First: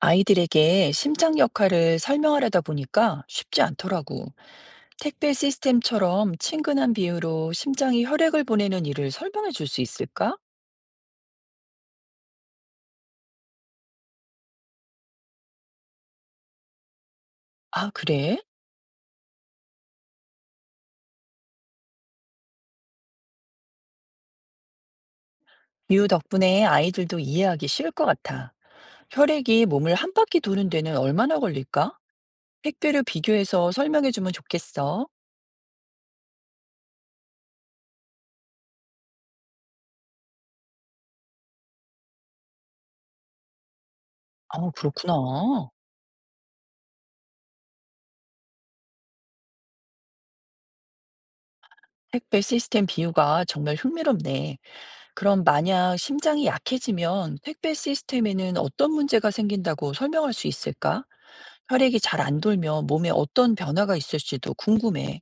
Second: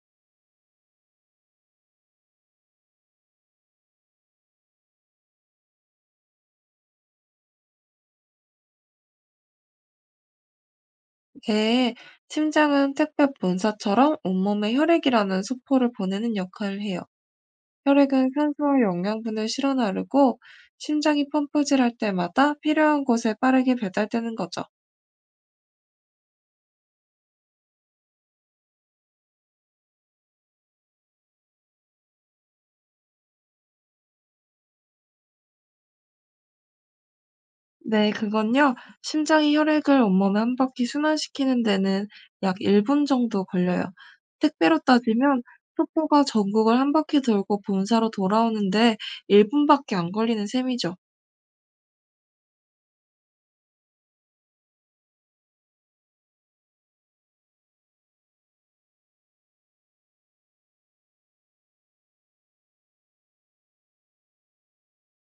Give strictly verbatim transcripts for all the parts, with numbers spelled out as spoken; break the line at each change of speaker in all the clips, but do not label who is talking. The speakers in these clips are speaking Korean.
아이들에게 심장 역할을 설명하려다 보니까 쉽지 않더라고. 택배 시스템처럼 친근한 비유로 심장이 혈액을 보내는 일을 설명해 줄 수 있을까?
네, 심장은 택배 본사처럼 온몸에 혈액이라는 소포를 보내는 역할을 해요.
아,
혈액은
그래?
산소와 영양분을 실어 나르고 심장이 펌프질할 때마다 필요한 곳에 빠르게 배달되는 거죠.
비유 덕분에 아이들도 이해하기 쉬울 것 같아. 혈액이 몸을 한 바퀴 도는 데는 얼마나 걸릴까? 택배를 비교해서 설명해 주면 좋겠어.
네, 그건요. 심장이 혈액을 온몸에 한 바퀴 순환시키는 데는 약 일 분 정도 걸려요.
아,
택배로 따지면
그렇구나.
소포가 전국을 한 바퀴 돌고 본사로 돌아오는데 일 분밖에 안 걸리는 셈이죠.
택배 시스템 비유가 정말 흥미롭네. 그럼 만약 심장이 약해지면 택배 시스템에는 어떤 문제가 생긴다고 설명할 수 있을까? 혈액이 잘 안 돌면 몸에 어떤 변화가 있을지도 궁금해.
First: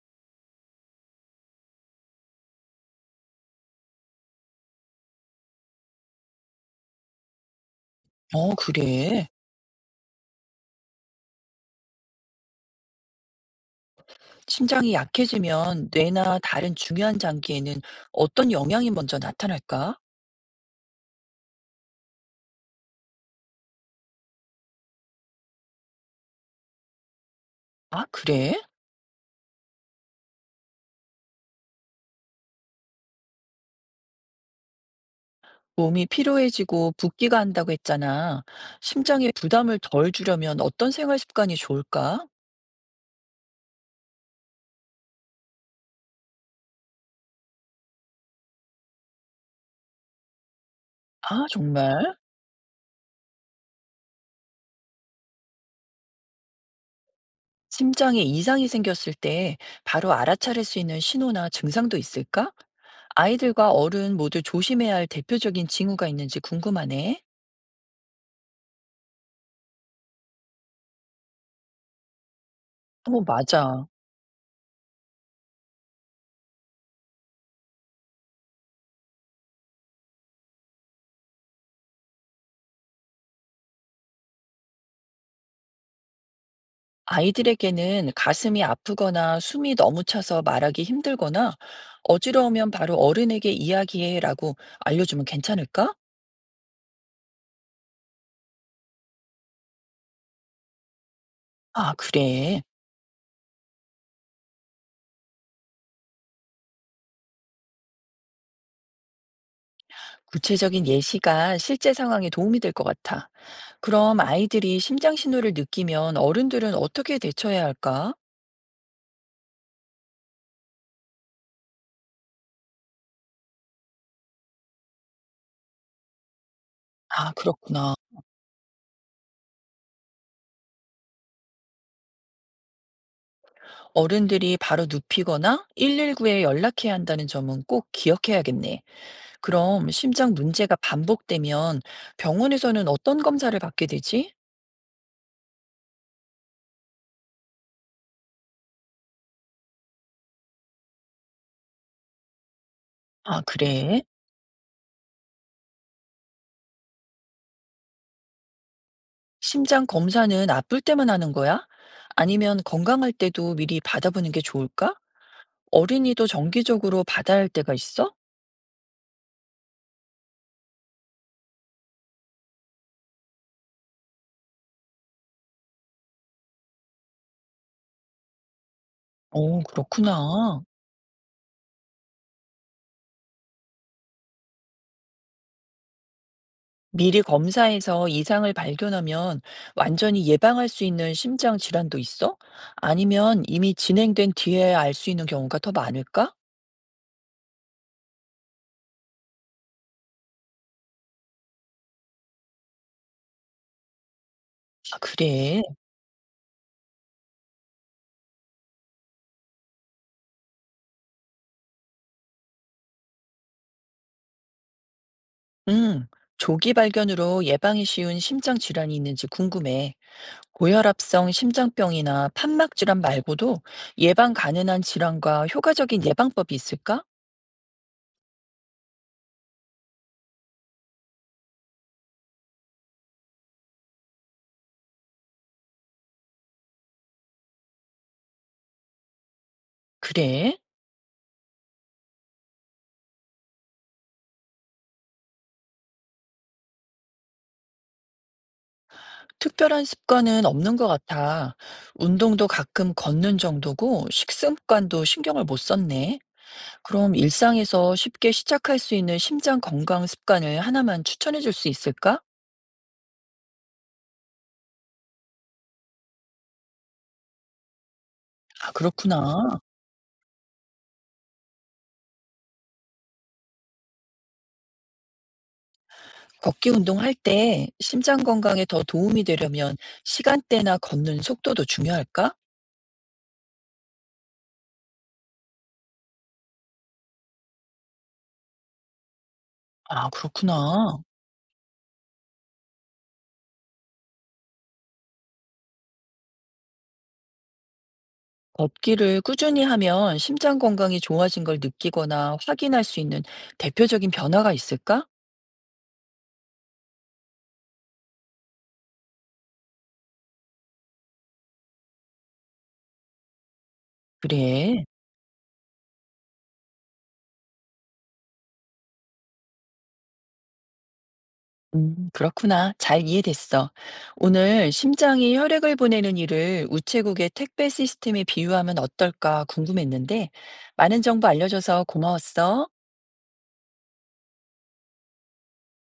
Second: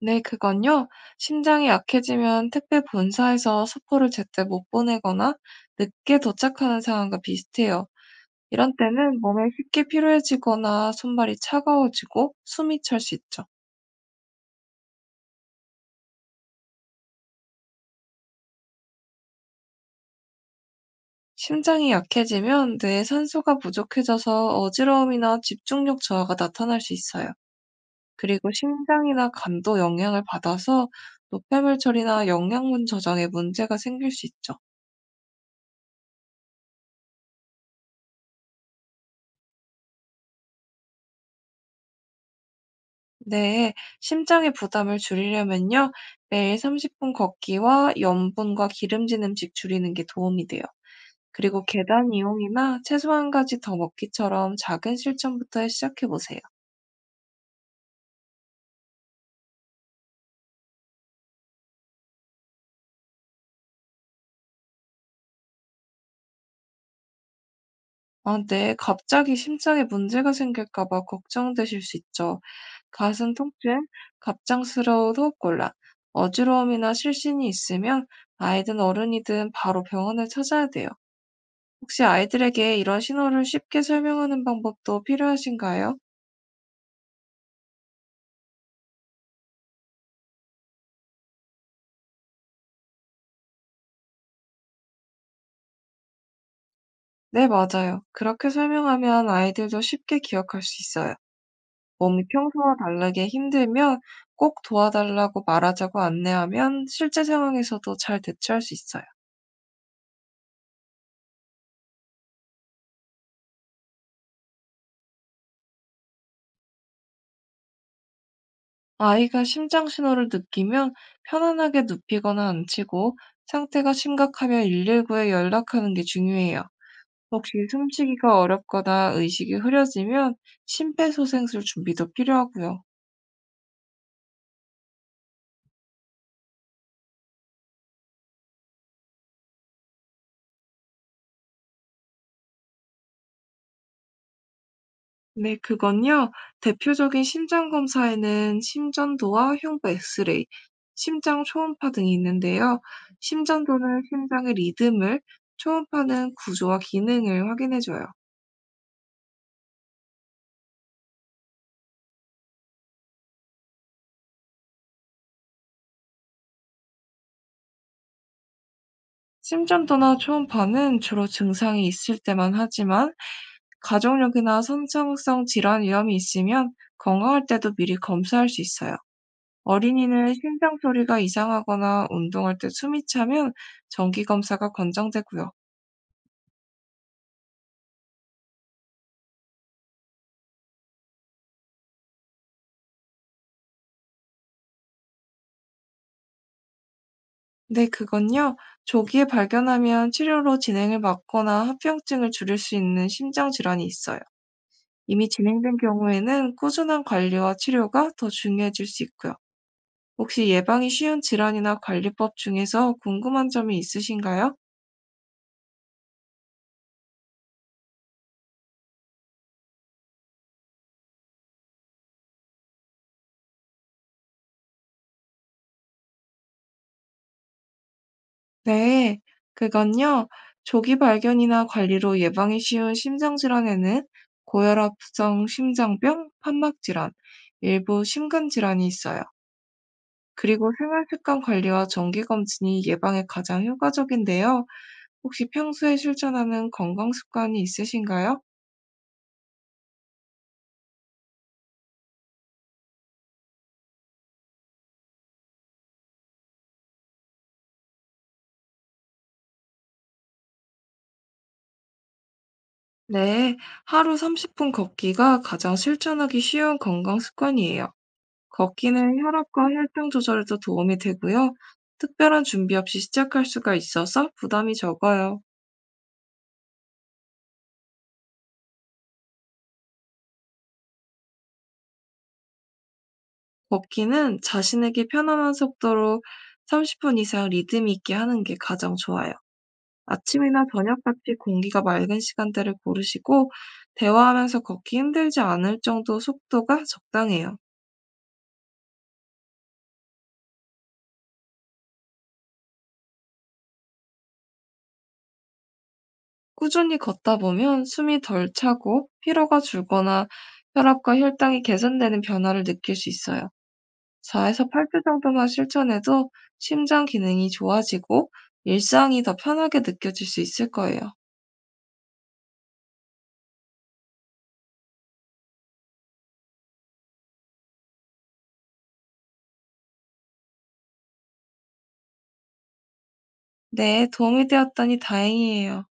네, 그건요. 심장이 약해지면 택배 본사에서 서포를 제때 못 보내거나 늦게 도착하는 상황과 비슷해요.
어,
이런 때는
그래.
몸에 쉽게 피로해지거나 손발이 차가워지고 숨이 찰 수 있죠.
심장이 약해지면 뇌나 다른 중요한 장기에는 어떤 영향이 먼저 나타날까?
심장이 약해지면 뇌에 산소가 부족해져서 어지러움이나 집중력 저하가 나타날 수 있어요.
아,
그리고
그래?
심장이나 간도 영향을 받아서 노폐물 처리나 영양분 저장에 문제가 생길 수 있죠.
몸이 피로해지고 붓기가 한다고 했잖아. 심장에 부담을 덜 주려면 어떤 생활 습관이 좋을까?
네, 심장의 부담을 줄이려면요, 매일 삼십 분 걷기와 염분과 기름진 음식 줄이는 게 도움이 돼요.
아,
그리고
정말?
계단 이용이나 채소 한 가지 더 먹기처럼 작은 실천부터 시작해 보세요.
심장에 이상이 생겼을 때 바로 알아차릴 수 있는 신호나 증상도 있을까? 아이들과 어른 모두 조심해야 할 대표적인 징후가 있는지 궁금하네.
아, 네, 갑자기 심장에 문제가 생길까 봐 걱정되실 수 있죠.
어,
가슴
맞아.
통증, 갑작스러운 호흡곤란, 어지러움이나 실신이 있으면 아이든 어른이든 바로 병원을 찾아야 돼요. 혹시 아이들에게 이런 신호를 쉽게 설명하는 방법도 필요하신가요?
아이들에게는 가슴이 아프거나 숨이 너무 차서 말하기 힘들거나 어지러우면 바로 어른에게 이야기해라고 알려주면 괜찮을까?
네, 맞아요. 그렇게 설명하면 아이들도 쉽게 기억할 수 있어요.
아,
몸이
그래.
평소와 다르게 힘들면 꼭 도와달라고 말하자고 안내하면 실제 상황에서도 잘 대처할 수 있어요.
구체적인 예시가 실제 상황에 도움이 될 것 같아. 그럼 아이들이 심장 신호를 느끼면 어른들은 어떻게 대처해야 할까?
아이가 심장 신호를 느끼면 편안하게 눕히거나 앉히고 상태가 심각하면 일일구에 연락하는 게 중요해요.
아
혹시
그렇구나.
숨쉬기가 어렵거나 의식이 흐려지면 심폐소생술 준비도 필요하고요.
어른들이 바로 눕히거나 일일구에 연락해야 한다는 점은 꼭 기억해야겠네. 그럼 심장 문제가 반복되면 병원에서는 어떤 검사를 받게 되지?
네, 그건요. 대표적인 심장 검사에는 심전도와 흉부 엑스레이, 심장 초음파 등이 있는데요.
아, 그래?
심전도는 심장의 리듬을, 초음파는 구조와 기능을 확인해줘요.
심장 검사는 아플 때만 하는 거야? 아니면 건강할 때도 미리 받아보는 게 좋을까? 어린이도 정기적으로 받아야 할 때가 있어?
심전도나 초음파는 주로 증상이 있을 때만 하지만 가족력이나 선천성 질환 위험이 있으면 건강할 때도 미리 검사할 수 있어요.
어,
어린이는
그렇구나.
심장 소리가 이상하거나 운동할 때 숨이 차면 정기 검사가 권장되고요.
미리 검사해서 이상을 발견하면 완전히 예방할 수 있는 심장 질환도 있어? 아니면 이미 진행된 뒤에 알 수 있는 경우가 더 많을까?
네, 그건요. 조기에 발견하면 치료로 진행을 막거나 합병증을 줄일 수 있는 심장 질환이 있어요.
아,
이미
그래.
진행된 경우에는 꾸준한 관리와 치료가 더 중요해질 수 있고요. 혹시 예방이 쉬운 질환이나 관리법 중에서 궁금한 점이 있으신가요?
응. 조기 발견으로 예방이 쉬운 심장 질환이 있는지 궁금해. 고혈압성 심장병이나 판막 질환 말고도 예방 가능한 질환과 효과적인 예방법이 있을까?
네, 그건요. 조기 발견이나 관리로 예방이 쉬운 심장 질환에는 고혈압성 심장병, 판막 질환, 일부 심근 질환이 있어요.
그래.
그리고 생활 습관 관리와 정기 검진이 예방에 가장 효과적인데요. 혹시 평소에 실천하는 건강 습관이 있으신가요?
특별한 습관은 없는 것 같아. 운동도 가끔 걷는 정도고 식습관도 신경을 못 썼네. 그럼 일상에서 쉽게 시작할 수 있는 심장 건강 습관을 하나만 추천해 줄 수 있을까?
네, 하루 삼십 분 걷기가 가장 실천하기 쉬운 건강 습관이에요.
아,
걷기는
그렇구나.
혈압과 혈당 조절에도 도움이 되고요. 특별한 준비 없이 시작할 수가 있어서 부담이 적어요.
걷기 운동할 때 심장 건강에 더 도움이 되려면 시간대나 걷는 속도도 중요할까?
걷기는 자신에게 편안한 속도로 삼십 분 이상 리듬 있게 하는 게 가장 좋아요.
아,
아침이나
그렇구나.
저녁같이 공기가 맑은 시간대를 고르시고 대화하면서 걷기 힘들지 않을 정도 속도가 적당해요.
걷기를 꾸준히 하면 심장 건강이 좋아진 걸 느끼거나 확인할 수 있는 대표적인 변화가 있을까?
꾸준히 걷다 보면 숨이 덜 차고 피로가 줄거나 혈압과 혈당이 개선되는 변화를 느낄 수 있어요. 사에서
그래.
팔 주 정도만 실천해도 심장 기능이 좋아지고 일상이 더 편하게 느껴질 수 있을 거예요.
음, 그렇구나. 잘 이해됐어. 오늘 심장이 혈액을 보내는 일을 우체국의 택배 시스템에 비유하면 어떨까 궁금했는데, 많은 정보 알려줘서 고마웠어.
네, 도움이 되었다니 다행이에요.